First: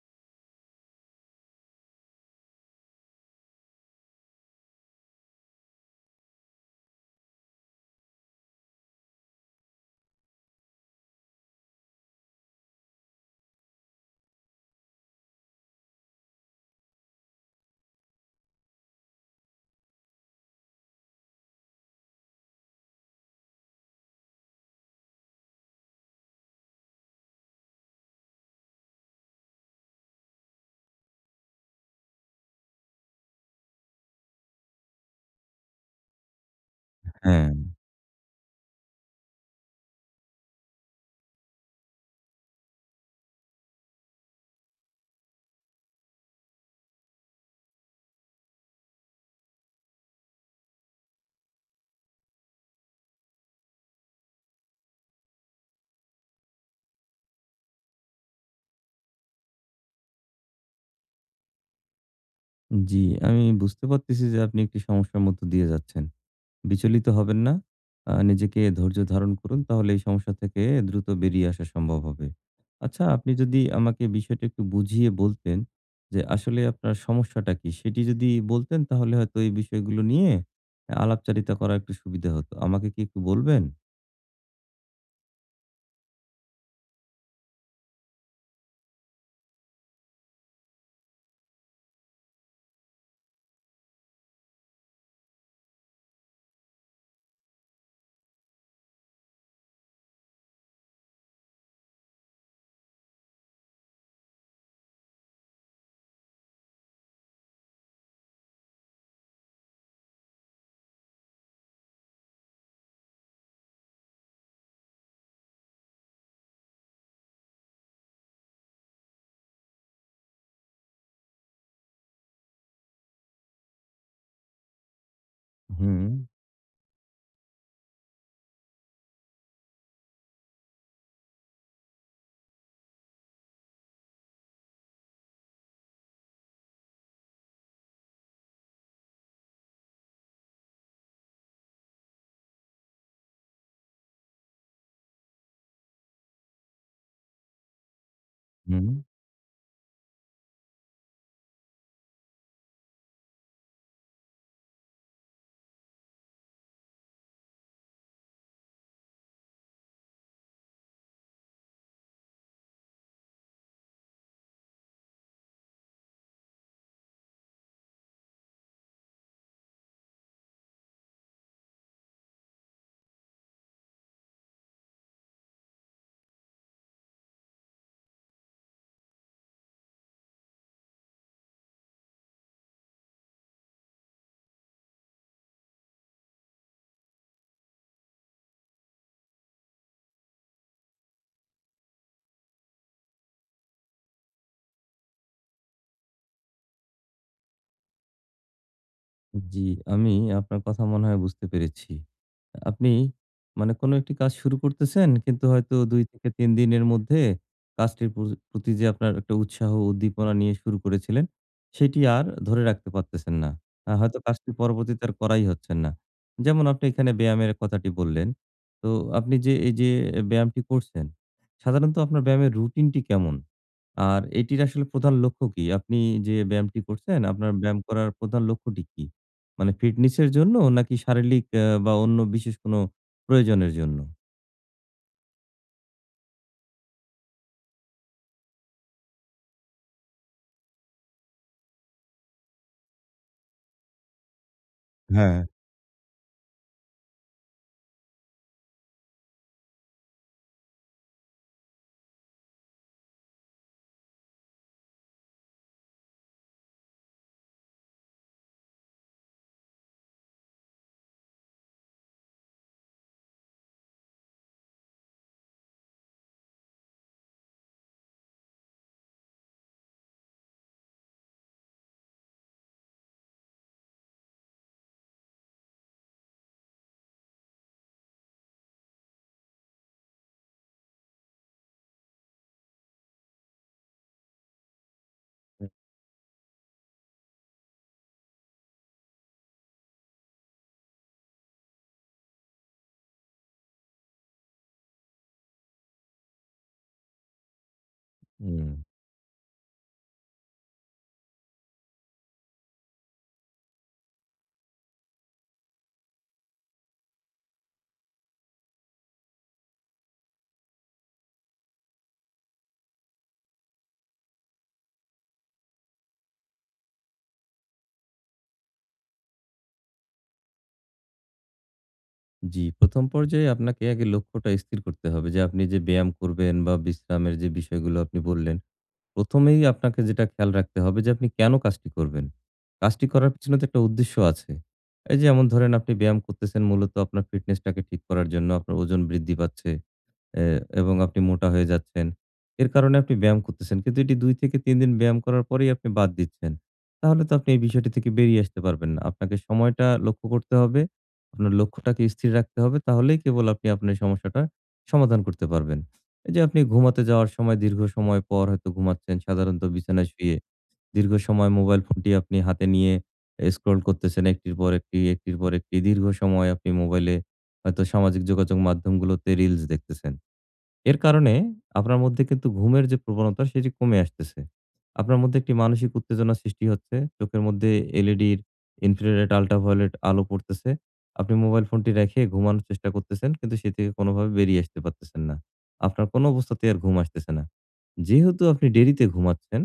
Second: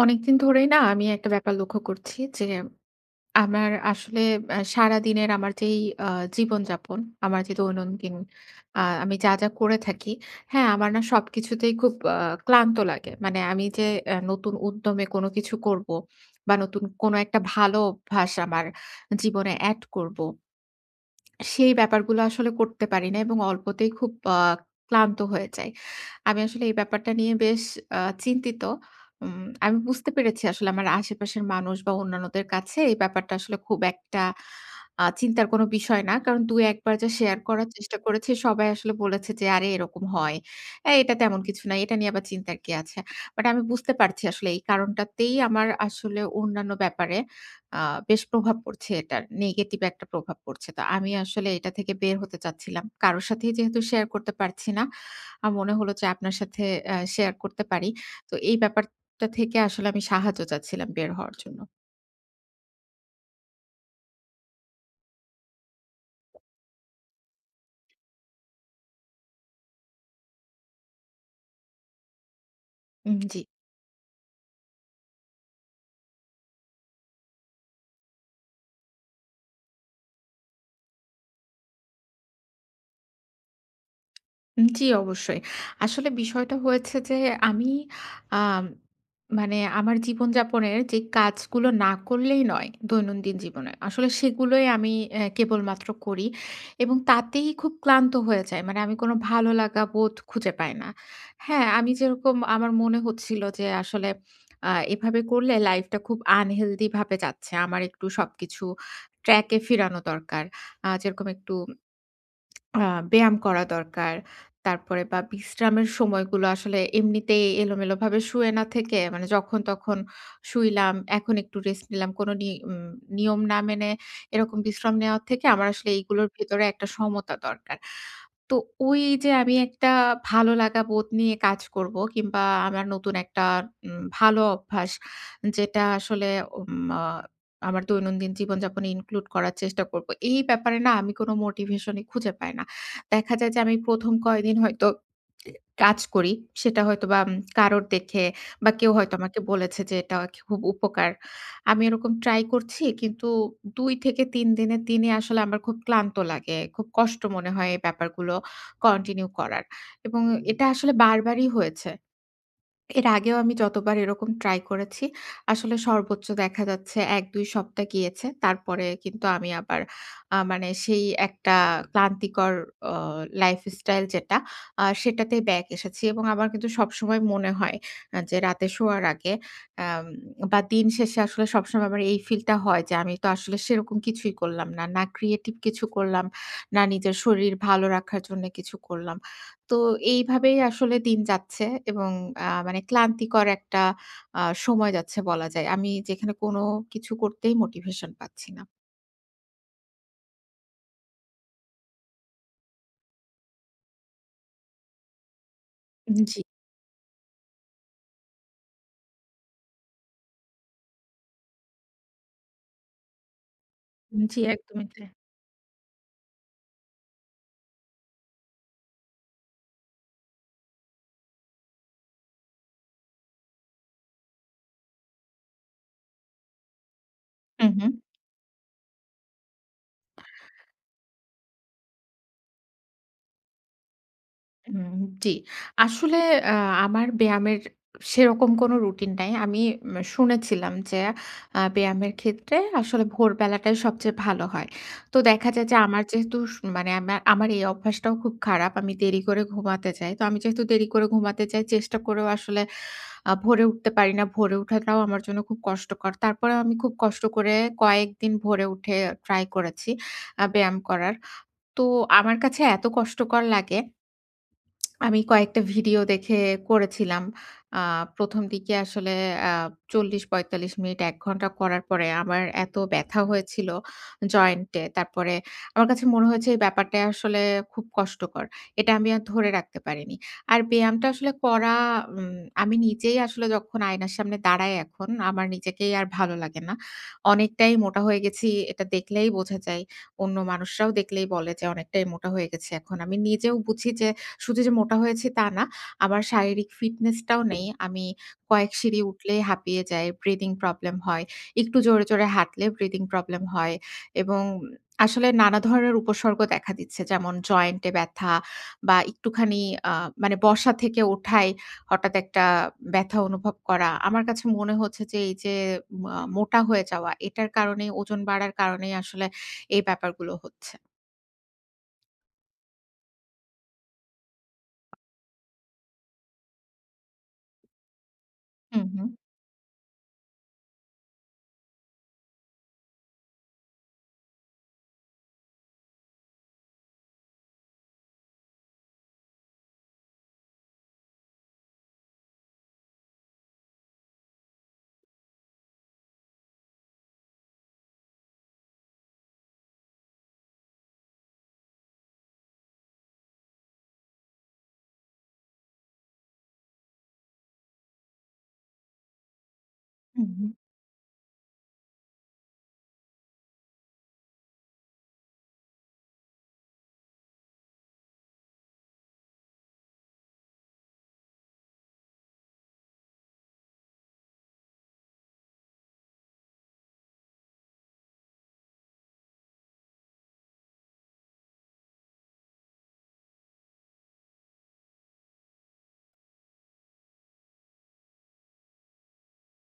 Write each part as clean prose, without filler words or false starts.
অনেকদিন ধরেই না আমি একটা ব্যাপার লক্ষ্য করছি যে, আমার আসলে সারাদিনের আমার যেই আ জীবনযাপন, আমার যে দৈনন্দিন আমি যা, যা করে থাকি, হ্যাঁ, আমার না সবকিছুতেই খুব ক্লান্ত লাগে। মানে আমি যে নতুন উদ্যমে কোনো কিছু করব বা নতুন কোনো একটা ভালো অভ্যাস আমার জীবনে এড করব সেই ব্যাপারগুলো আসলে করতে পারি না এবং অল্পতেই খুব ক্লান্ত হয়ে যাই। আমি আসলে এই ব্যাপারটা নিয়ে বেশ আ চিন্তিত। আমি বুঝতে পেরেছি আসলে আমার আশেপাশের মানুষ বা অন্যান্যদের কাছে এই ব্যাপারটা আসলে খুব একটা চিন্তার কোনো বিষয় না। কারণ ২-১ বার যা শেয়ার হ্যাঁ, করার চেষ্টা করেছি সবাই আসলে বলেছে যে, "আরে এরকম হয়। এটা তেমন কিছু না। এটা নিয়ে আবার চিন্তার কি আছে?" বাট আমি বুঝতে পারছি আসলে এই কারণটাতেই আমার আসলে অন্যান্য ব্যাপারে আ বেশ প্রভাব পড়ছে এটার। নেগেটিভ একটা প্রভাব পড়ছে। তো আমি আসলে এটা থেকে বের হতে চাচ্ছিলাম। কারো সাথেই যেহেতু শেয়ার করতে পারছি না, আমার মনে হলো যে আপনার সাথে শেয়ার করতে পারি। তো এই ব্যাপারটা থেকে আসলে আমি সাহায্য চাচ্ছিলাম বের হওয়ার জন্য। জি। আমি বুঝতে পারতেছি যে আপনি একটি সমস্যার মধ্য দিয়ে যাচ্ছেন। বিচলিত হবেন না। নিজেকে ধৈর্য ধারণ করুন। তাহলে এই সমস্যা থেকে দ্রুত বেরিয়ে আসা সম্ভব হবে। আচ্ছা, আপনি জি। যদি আমাকে বিষয়টা একটু বুঝিয়ে বলতেন যে আসলে আপনার সমস্যাটা কি? সেটি যদি বলতেন তাহলে হয়তো এই বিষয়গুলো নিয়ে আলাপচারিতা করা একটু সুবিধা হতো। আমাকে কি একটু বলবেন? জি, অবশ্যই। আসলে বিষয়টা হয়েছে যে আমি আম মানে আমার জীবনযাপনের যে কাজগুলো না করলেই নয় দৈনন্দিন জীবনে। আসলে সেগুলোই আমি কেবলমাত্র করি এবং তাতেই খুব ক্লান্ত হয়ে যাই। মানে আমি কোনো ভালো লাগা বোধ খুঁজে পাই না। হ্যাঁ, আমি যেরকম আমার মনে হচ্ছিল যে আসলে এভাবে করলে লাইফটা খুব আনহেলদি ভাবে যাচ্ছে। আমার একটু সবকিছু ট্র্যাক এ ফিরানো দরকার। যেরকম একটু আ ব্যায়াম করা দরকার। তারপরে বা বিশ্রামের সময়গুলো আসলে এমনিতেই এলোমেলোভাবে শুয়ে না থেকে মানে যখন তখন শুইলাম, এখন একটু রেস্ট নিলাম। কোনো নি উম নিয়ম না মেনে এরকম বিশ্রাম নেওয়া থেকে আমার আসলে হুম, এইগুলোর ভেতরে একটা সমতা দরকার। তো ওই যে আমি একটা ভালো লাগা বোধ নিয়ে কাজ করব কিংবা আমার নতুন একটা ভালো অভ্যাস যেটা আসলে উম আ আমার দৈনন্দিন জীবনযাপনে ইনক্লুড করার চেষ্টা করব। এই ব্যাপারে না আমি কোনো মোটিভেশনই খুঁজে পাই না। দেখা যায় যে আমি ১ম কয়েকদিন হয়তো কাজ করি। সেটা হয়তোবা কারোর দেখে বা হুম। কেউ হয়তো আমাকে বলেছে যে এটা খুব উপকার। আমি এরকম ট্রাই করছি কিন্তু ২ থেকে ৩ দিনের দিনই আসলে আমার খুব ক্লান্ত লাগে। খুব কষ্ট মনে হয় এই ব্যাপারগুলো কন্টিনিউ করার। এবং এটা আসলে বারবারই হয়েছে। এর আগেও আমি যতবার এরকম ট্রাই করেছি, আসলে সর্বোচ্চ দেখা যাচ্ছে ১-২ সপ্তাহ গিয়েছে। তারপরে কিন্তু আমি আবার মানে সেই একটা ক্লান্তিকর অ লাইফস্টাইল যেটা, সেটাতেই ব্যাক এসেছি এবং আমার কিন্তু সবসময় মনে হয় যে রাতে শোয়ার আগে আম বা দিন শেষে আসলে সবসময় আমার এই ফিলটা হয় যে আমি তো আসলে সেরকম কিছুই করলাম না। না ক্রিয়েটিভ কিছু করলাম, না নিজের শরীর ভালো রাখার জন্য কিছু করলাম। তো এইভাবেই আসলে দিন যাচ্ছে এবং মানে ক্লান্তিকর একটা আ সময় যাচ্ছে বলা যায়। আমি যেখানে কোনো কিছু করতেই মোটিভেশন পাচ্ছি না। জি, আমি আপনার কথা মনে হয় বুঝতে পেরেছি। আপনি মানে কোনো একটি কাজ শুরু করতেছেন, কিন্তু হয়তো ২ থেকে জি, ৩ দিনের মধ্যে কাজটির প্রতি যে আপনার একটা উৎসাহ, উদ্দীপনা নিয়ে শুরু করেছিলেন, সেটি আর ধরে রাখতে পারতেছেন না। হয়তো জি, কাজটি একদমই পরবর্তীতে তাই। আর করাই হচ্ছেন না। যেমন আপনি এখানে ব্যায়ামের কথাটি বললেন। তো আপনি যে এই যে ব্যায়ামটি করছেন, সাধারণত আপনার ব্যায়ামের রুটিনটি কেমন? আর এটির আসলে প্রধান লক্ষ্য কি? আপনি যে ব্যায়ামটি করছেন, আপনার হুম, ব্যায়াম হুম। করার প্রধান লক্ষ্যটি কি? মানে ফিটনেসের জন্য নাকি শারীরিক বা অন্য বিশেষ কোনো প্রয়োজনের জন্য? হুম, জি। আসলে আ আমার ব্যায়ামের সেরকম কোনো রুটিন নাই। আমি শুনেছিলাম যে ব্যায়ামের ক্ষেত্রে আসলে ভোরবেলাটাই সবচেয়ে ভালো হয়। তো হ্যাঁ। দেখা যায় যে আমার যেহেতু মানে আমার আমার এই অভ্যাসটাও খুব খারাপ। আমি দেরি করে ঘুমাতে যাই। তো আমি যেহেতু দেরি করে ঘুমাতে যাই চেষ্টা করেও আসলে ভোরে উঠতে পারি না। ভোরে উঠাটাও আমার জন্য খুব কষ্টকর। তারপরেও আমি খুব কষ্ট করে কয়েকদিন ভোরে উঠে ট্রাই করেছি ব্যায়াম করার। তো আমার কাছে এত কষ্টকর লাগে আমি কয়েকটা ভিডিও দেখে করেছিলাম। আ ১ম দিকে আসলে আ ৪০-৪৫ মিনিট ১ ঘন্টা করার পরে আমার এত ব্যথা হয়েছিল জয়েন্টে। তারপরে আমার কাছে মনে হয়েছে এই ব্যাপারটা আসলে খুব কষ্টকর। এটা আমি আর ধরে রাখতে পারিনি। আর ব্যায়ামটা আসলে করা আমি নিজেই আসলে যখন আয়নার সামনে দাঁড়াই এখন আমার নিজেকেই আর ভালো লাগে না। অনেকটাই মোটা হয়ে গেছি এটা দেখলেই বোঝা যায়। অন্য মানুষরাও দেখলেই বলে যে অনেকটাই মোটা হয়ে গেছে এখন। আমি নিজেও বুঝি যে শুধু যে মোটা হয়েছি তা না, আমার শারীরিক ফিটনেসটাও নেই। আমি হুম, কয়েক সিঁড়ি উঠলেই হাঁপিয়ে যাই, ব্রিদিং প্রবলেম হয়। একটু জোরে, জোরে হাঁটলে ব্রিদিং প্রবলেম হয় এবং আসলে নানা ধরনের উপসর্গ দেখা দিচ্ছে। যেমন জয়েন্টে ব্যথা বা একটুখানি আ মানে বসা থেকে ওঠায় হঠাৎ একটা ব্যথা অনুভব করা। আমার কাছে মনে হচ্ছে যে এই যে মোটা হয়ে যাওয়া, এটার কারণে ওজন বাড়ার কারণেই আসলে এই ব্যাপারগুলো হচ্ছে। জি। ১ম পর্যায়ে আপনাকে আগে লক্ষ্যটা স্থির করতে হবে যে আপনি যে ব্যায়াম করবেন বা বিশ্রামের যে বিষয়গুলো আপনি বললেন, হুম, হুম। ১ম এই আপনাকে যেটা খেয়াল রাখতে হবে যে আপনি কেন কাজটি করবেন? কাজটি করার পিছনে তো একটা উদ্দেশ্য আছে। এই যে যেমন ধরেন আপনি ব্যায়াম করতেছেন মূলত আপনার ফিটনেসটাকে ঠিক করার জন্য, আপনার ওজন বৃদ্ধি পাচ্ছে। এ এবং আপনি মোটা হয়ে যাচ্ছেন। এর কারণে আপনি ব্যায়াম করতেছেন। কিন্তু এটি ২ থেকে ৩ দিন ব্যায়াম করার পরেই আপনি বাদ দিচ্ছেন। তাহলে তো আপনি এই বিষয়টি থেকে বেরিয়ে আসতে পারবেন না। আপনাকে সময়টা লক্ষ্য করতে হবে। আপনার লক্ষ্যটাকে স্থির রাখতে হবে। তাহলেই কেবল আপনি আপনার সমস্যাটা সমাধান করতে পারবেন। এই যে আপনি ঘুমাতে যাওয়ার সময় দীর্ঘ সময় পর হয়তো ঘুমাচ্ছেন সাধারণত বিছানায় হুম। শুয়ে। হুম। দীর্ঘ সময় মোবাইল ফোনটি আপনি হাতে নিয়ে স্ক্রল করতেছেন একটির পর একটি, একটির পর একটি। দীর্ঘ সময় আপনি মোবাইলে হয়তো সামাজিক যোগাযোগ মাধ্যমগুলোতে রিলস দেখতেছেন। এর কারণে আপনার মধ্যে কিন্তু ঘুমের যে প্রবণতা সেটি কমে আসতেছে। আপনার মধ্যে একটি মানসিক উত্তেজনার সৃষ্টি হচ্ছে। চোখের মধ্যে এলইডির ইনফ্রারেড, আল্ট্রাভায়োলেট আলো পড়তেছে। আপনি মোবাইল ফোনটি রেখে ঘুমানোর চেষ্টা করতেছেন কিন্তু সে থেকে কোনোভাবে বেরিয়ে আসতে পারতেছেন না। আপনার কোনো অবস্থাতেই আর ঘুম আসতেছে না। যেহেতু আপনি দেরিতে ঘুমাচ্ছেন,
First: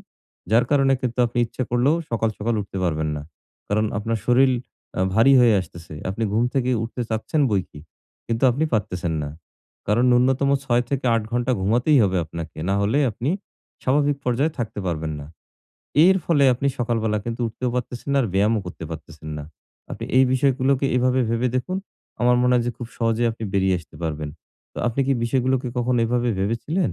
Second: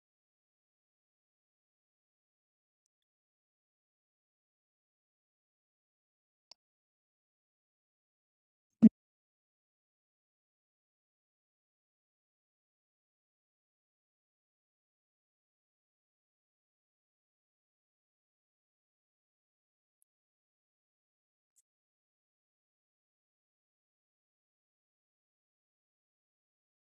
যার কারণে কিন্তু আপনি ইচ্ছা করলেও সকাল, সকাল উঠতে পারবেন না। কারণ আপনার শরীর ভারী হয়ে আসতেছে। আপনি ঘুম থেকে উঠতে চাচ্ছেন বইকি, কিন্তু আপনি পারতেছেন না। কারণ ন্যূনতম ৬ থেকে ৮ ঘন্টা ঘুমাতেই হবে আপনাকে। না হলে আপনি স্বাভাবিক পর্যায়ে থাকতে পারবেন না। এর ফলে আপনি সকালবেলা কিন্তু উঠতেও পারতেছেন না আর ব্যায়ামও করতে পারতেছেন না। আপনি এই বিষয়গুলোকে এভাবে ভেবে দেখুন। আমার মনে হয় যে খুব সহজে আপনি বেরিয়ে আসতে পারবেন। তো আপনি কি বিষয়গুলোকে কখনো এভাবে ভেবেছিলেন?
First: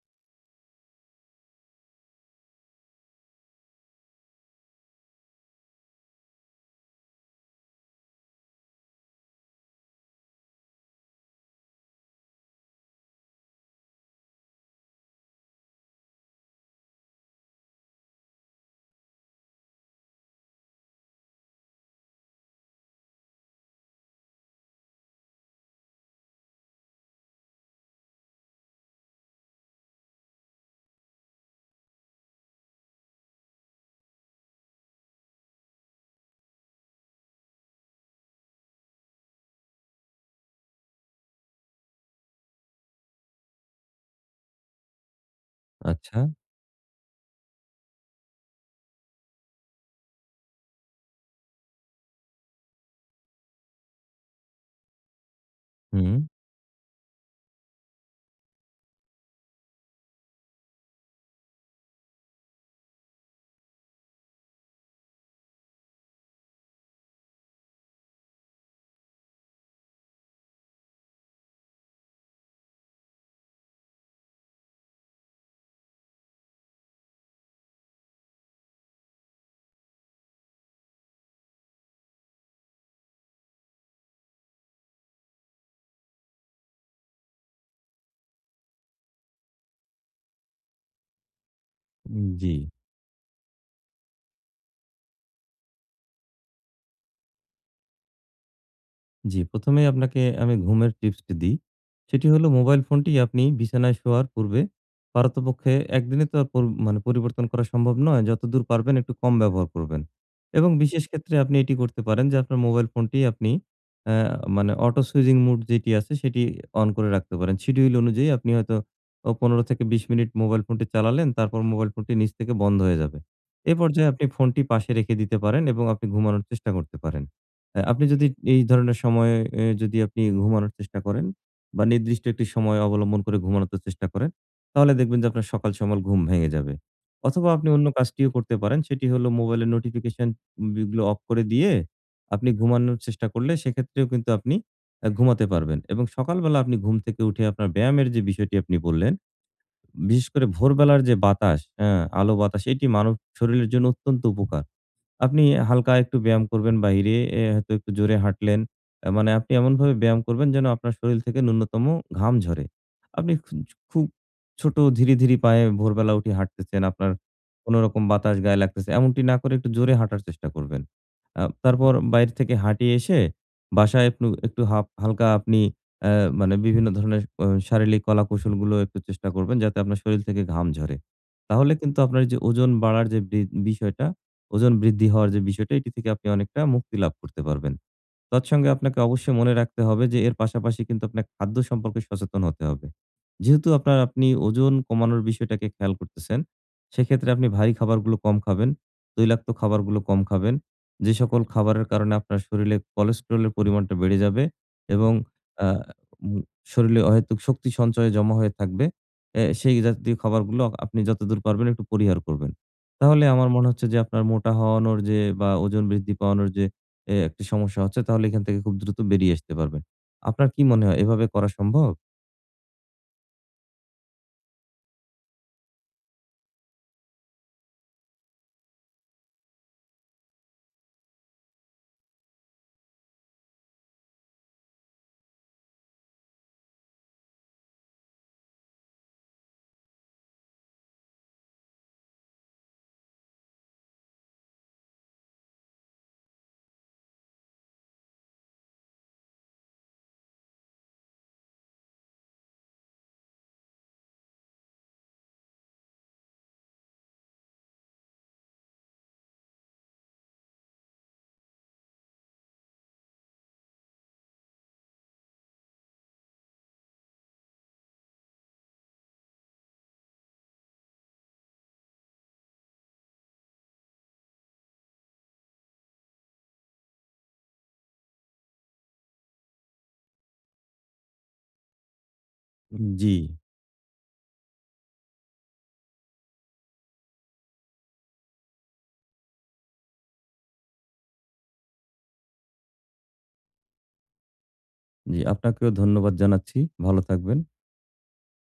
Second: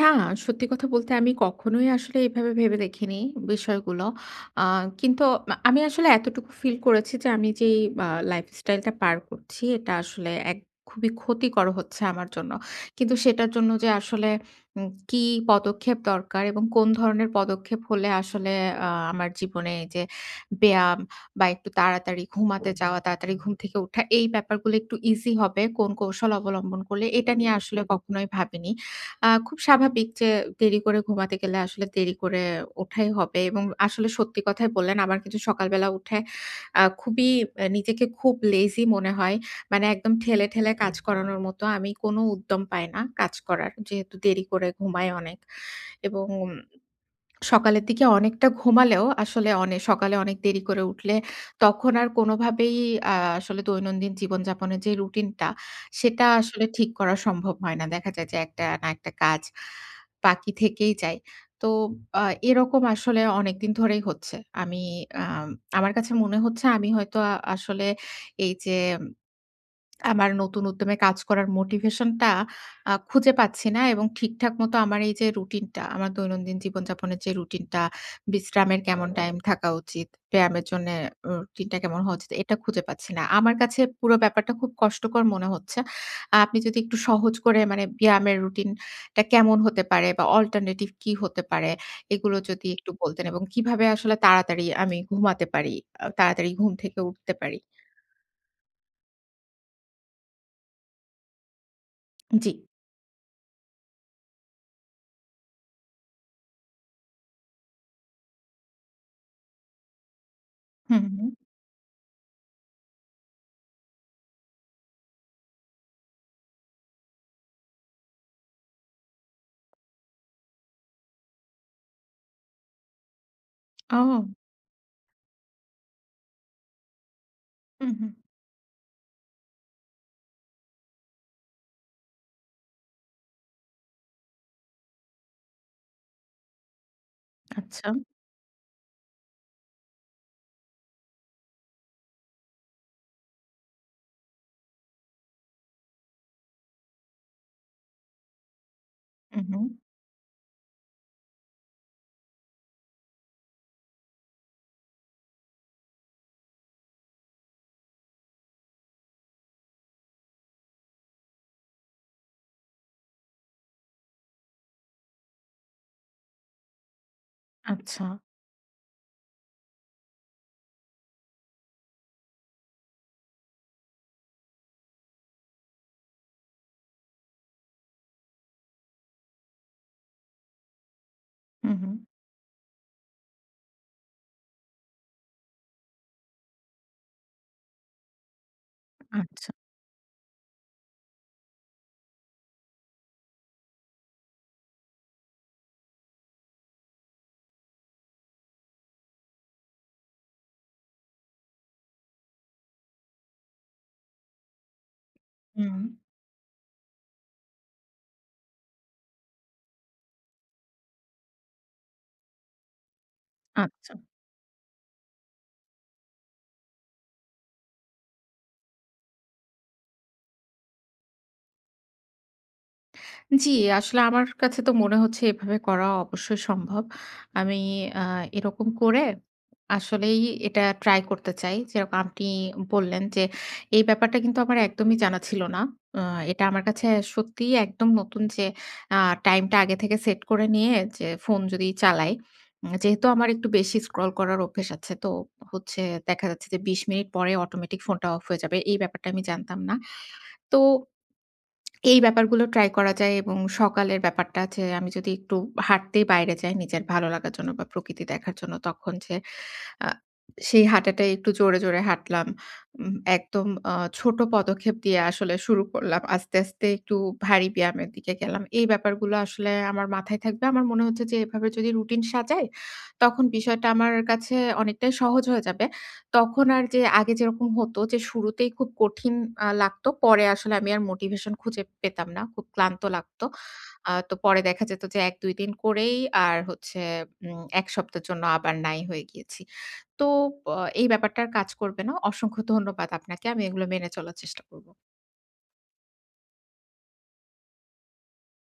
না, সত্যি কথা বলতে আমি কখনোই আসলে এভাবে ভেবে দেখিনি বিষয়গুলো। আ কিন্তু আমি আসলে এতটুকু ফিল করেছি যে আমি যেই আ লাইফস্টাইলটা পার করছি এটা আসলে এক খুবই ক্ষতিকর হচ্ছে আমার জন্য। কিন্তু সেটার জন্য যে আসলে কি পদক্ষেপ দরকার এবং কোন ধরনের পদক্ষেপ হলে আসলে আমার জীবনে এই যে ব্যায়াম বা একটু তাড়াতাড়ি ঘুমাতে যাওয়া, তাড়াতাড়ি ঘুম থেকে ওঠা এই ব্যাপারগুলো একটু ইজি হবে, কোন কৌশল অবলম্বন করলে এটা নিয়ে আসলে কখনোই ভাবিনি। খুব স্বাভাবিক যে দেরি করে ঘুমাতে গেলে আসলে দেরি করে ওঠাই হবে এবং আসলে সত্যি কথাই বললেন, আমার কিন্তু সকালবেলা উঠে খুবই নিজেকে খুব লেজি মনে হয়। মানে একদম ঠেলে, ঠেলে কাজ করানোর মতো আমি কোনো উদ্যম পাই না কাজ করার। যেহেতু দেরি করে ঘুমাই অনেক আচ্ছা। এবং সকালের দিকে অনেকটা ঘুমালেও আসলে সকালে অনেক দেরি করে উঠলে তখন আর কোনোভাবেই আসলে দৈনন্দিন জীবনযাপনের যে রুটিনটা, হুম, সেটা আসলে ঠিক করা সম্ভব হয় না। দেখা যায় যে একটা না একটা কাজ বাকি থেকেই যায়। তো আ এরকম আসলে অনেকদিন ধরেই হচ্ছে। আমি আম আমার কাছে মনে হচ্ছে আমি হয়তো আসলে এই যে আমার নতুন উদ্যমে কাজ করার মোটিভেশনটা খুঁজে পাচ্ছি না এবং ঠিকঠাক মতো আমার এই যে রুটিনটা, আমার দৈনন্দিন জীবনযাপনের যে রুটিনটা, বিশ্রামের কেমন টাইম থাকা উচিত, ব্যায়ামের জন্যে রুটিনটা কেমন হওয়া উচিত, এটা খুঁজে পাচ্ছি না। আমার কাছে পুরো ব্যাপারটা খুব কষ্টকর মনে হচ্ছে। আপনি যদি একটু সহজ করে মানে ব্যায়ামের রুটিনটা কেমন হতে পারে বা অল্টারনেটিভ কি হতে পারে, এগুলো জি। যদি একটু বলতেন এবং কিভাবে আসলে তাড়াতাড়ি আমি ঘুমাতে পারি, তাড়াতাড়ি ঘুম থেকে উঠতে পারি? জি, ১ম এই আপনাকে আমি ঘুমের টিপসটি দিই। সেটি হলো জি। মোবাইল ফোনটি আপনি বিছানায় শোয়ার পূর্বে পারতপক্ষে একদিনে তো আর পর মানে পরিবর্তন করা সম্ভব নয়। যতদূর পারবেন একটু কম ব্যবহার করবেন। এবং বিশেষ হুম, হুম। ক্ষেত্রে আপনি এটি করতে পারেন যে আপনার মোবাইল ফোনটি আপনি অ্যা মানে অটো সুইজিং মুড যেটি আছে সেটি অন করে রাখতে পারেন। শিডিউল অনুযায়ী আপনি হয়তো ১৫ থেকে ২০ মিনিট মোবাইল ফোনটি চালালেন, তারপর মোবাইল ফোনটি নিচ থেকে বন্ধ হয়ে যাবে। এ পর্যায়ে ও। আপনি ফোনটি পাশে রেখে দিতে পারেন এবং আপনি ঘুমানোর চেষ্টা করতে পারেন। হুম, আপনি হুম। যদি এই ধরনের সময়ে যদি আপনি ঘুমানোর চেষ্টা করেন বা নির্দিষ্ট একটি সময় অবলম্বন করে ঘুমানোর চেষ্টা করেন, তাহলে দেখবেন যে আপনার সমল ঘুম ভেঙে যাবে। অথবা আপনি অন্য আচ্ছা। কাজটিও করতে পারেন। সেটি হলো মোবাইলের নোটিফিকেশন গুলো অফ করে দিয়ে আপনি ঘুমানোর চেষ্টা করলে সেক্ষেত্রেও কিন্তু আপনি ঘুমাতে পারবেন। এবং সকালবেলা আপনি ঘুম থেকে উঠে আপনার ব্যায়ামের যে বিষয়টি আপনি বললেন, হুম, হুম। বিশেষ করে ভোরবেলার যে বাতাস, হ্যাঁ, আলো বাতাস এটি মানব শরীরের জন্য অত্যন্ত উপকার। আপনি হালকা একটু ব্যায়াম করবেন বাহিরে, হয়তো একটু জোরে হাঁটলেন। মানে আপনি এমনভাবে ব্যায়াম করবেন যেন আপনার শরীর থেকে ন্যূনতম ঘাম ঝরে। আপনি খুব ছোট ধীরে, ধীরে পায়ে ভোরবেলা উঠে হাঁটতেছেন, আপনার কোনরকম আচ্ছা। বাতাস গায়ে লাগতেছে। এমনটি না করে একটু জোরে হাঁটার চেষ্টা করবেন। তারপর বাইরে থেকে হাঁটিয়ে এসে বাসায় একটু, একটু হালকা আপনি আ মানে বিভিন্ন ধরনের শারীরিক কলাকৌশলগুলো একটু চেষ্টা করবেন যাতে আপনার শরীর থেকে ঘাম ঝরে। তাহলে হুম, হুম। কিন্তু আপনার এই যে ওজন বাড়ার যে বিষয়টা ওজন বৃদ্ধি হওয়ার যে বিষয়টা, এটি থেকে আপনি অনেকটা মুক্তি লাভ করতে পারবেন। তৎসঙ্গে আপনাকে অবশ্যই আচ্ছা। মনে রাখতে হবে যে এর পাশাপাশি কিন্তু আপনার খাদ্য সম্পর্কে সচেতন হতে হবে। যেহেতু আপনার আপনি ওজন কমানোর বিষয়টাকে খেয়াল করতেছেন, সেক্ষেত্রে আপনি ভারী খাবারগুলো কম খাবেন, তৈলাক্ত খাবারগুলো কম খাবেন। যে সকল খাবারের কারণে আপনার শরীরে কোলেস্টেরলের পরিমাণটা বেড়ে যাবে এবং আ হুম। উম শরীরে অহেতুক শক্তি সঞ্চয়ে জমা হয়ে থাকবে। সেই জাতীয় খাবারগুলো আপনি যতদূর পারবেন একটু পরিহার করবেন। তাহলে আমার মনে হচ্ছে আচ্ছা। যে আপনার মোটা হওয়ানোর যে বা ওজন বৃদ্ধি পাওয়ানোর যে একটি সমস্যা হচ্ছে তাহলে এখান থেকে খুব দ্রুত বেরিয়ে আসতে পারবেন। আপনার কি মনে হয় এভাবে করা সম্ভব? জি, আসলে আমার কাছে তো মনে হচ্ছে এভাবে করা অবশ্যই সম্ভব। আমি আ এরকম করে আসলেই এটা ট্রাই করতে চাই। যেরকম আপনি বললেন যে, এই ব্যাপারটা কিন্তু আমার একদমই জানা ছিল না। আ এটা আমার কাছে সত্যিই একদম নতুন যে আ টাইমটা আগে থেকে সেট করে নিয়ে যে ফোন যদি চালাই, যেহেতু আমার একটু বেশি স্ক্রল করার অভ্যেস আছে, তো হচ্ছে দেখা যাচ্ছে যে ২০ মিনিট পরে অটোমেটিক ফোনটা অফ হয়ে যাবে। এই ব্যাপারটা আমি জানতাম না। তো এই ব্যাপারগুলো ট্রাই করা যায় এবং সকালের ব্যাপারটা আছে আমি যদি একটু হাঁটতে বাইরে যাই নিজের ভালো লাগার জন্য বা প্রকৃতি দেখার জন্য তখন যে আ সেই হাঁটাটাই একটু জোরে, জোরে হাঁটলাম। একদম ছোট পদক্ষেপ দিয়ে আসলে শুরু করলাম। আস্তে, আস্তে একটু ভারী ব্যায়ামের দিকে গেলাম। এই ব্যাপারগুলো আসলে আমার মাথায় থাকবে। আমার মনে হচ্ছে যে এভাবে যদি রুটিন সাজাই, তখন বিষয়টা আমার কাছে অনেকটাই সহজ হয়ে যাবে। তখন আর যে আগে যেরকম হতো যে শুরুতেই খুব কঠিন লাগতো। পরে আসলে আমি আর মোটিভেশন খুঁজে পেতাম না। খুব ক্লান্ত জি, লাগতো। তো পরে দেখা যেত যে ১-২ দিন করেই আর হচ্ছে ১ সপ্তাহের জন্য আবার নাই হয়ে গিয়েছি। তো প এই ব্যাপারটা আর কাজ করবে না। অসংখ্য ধন্যবাদ আপনাকে। আমি এগুলো মেনে চলার চেষ্টা করব। জি আপনাকেও ধন্যবাদ জানাচ্ছি। ভালো থাকবেন।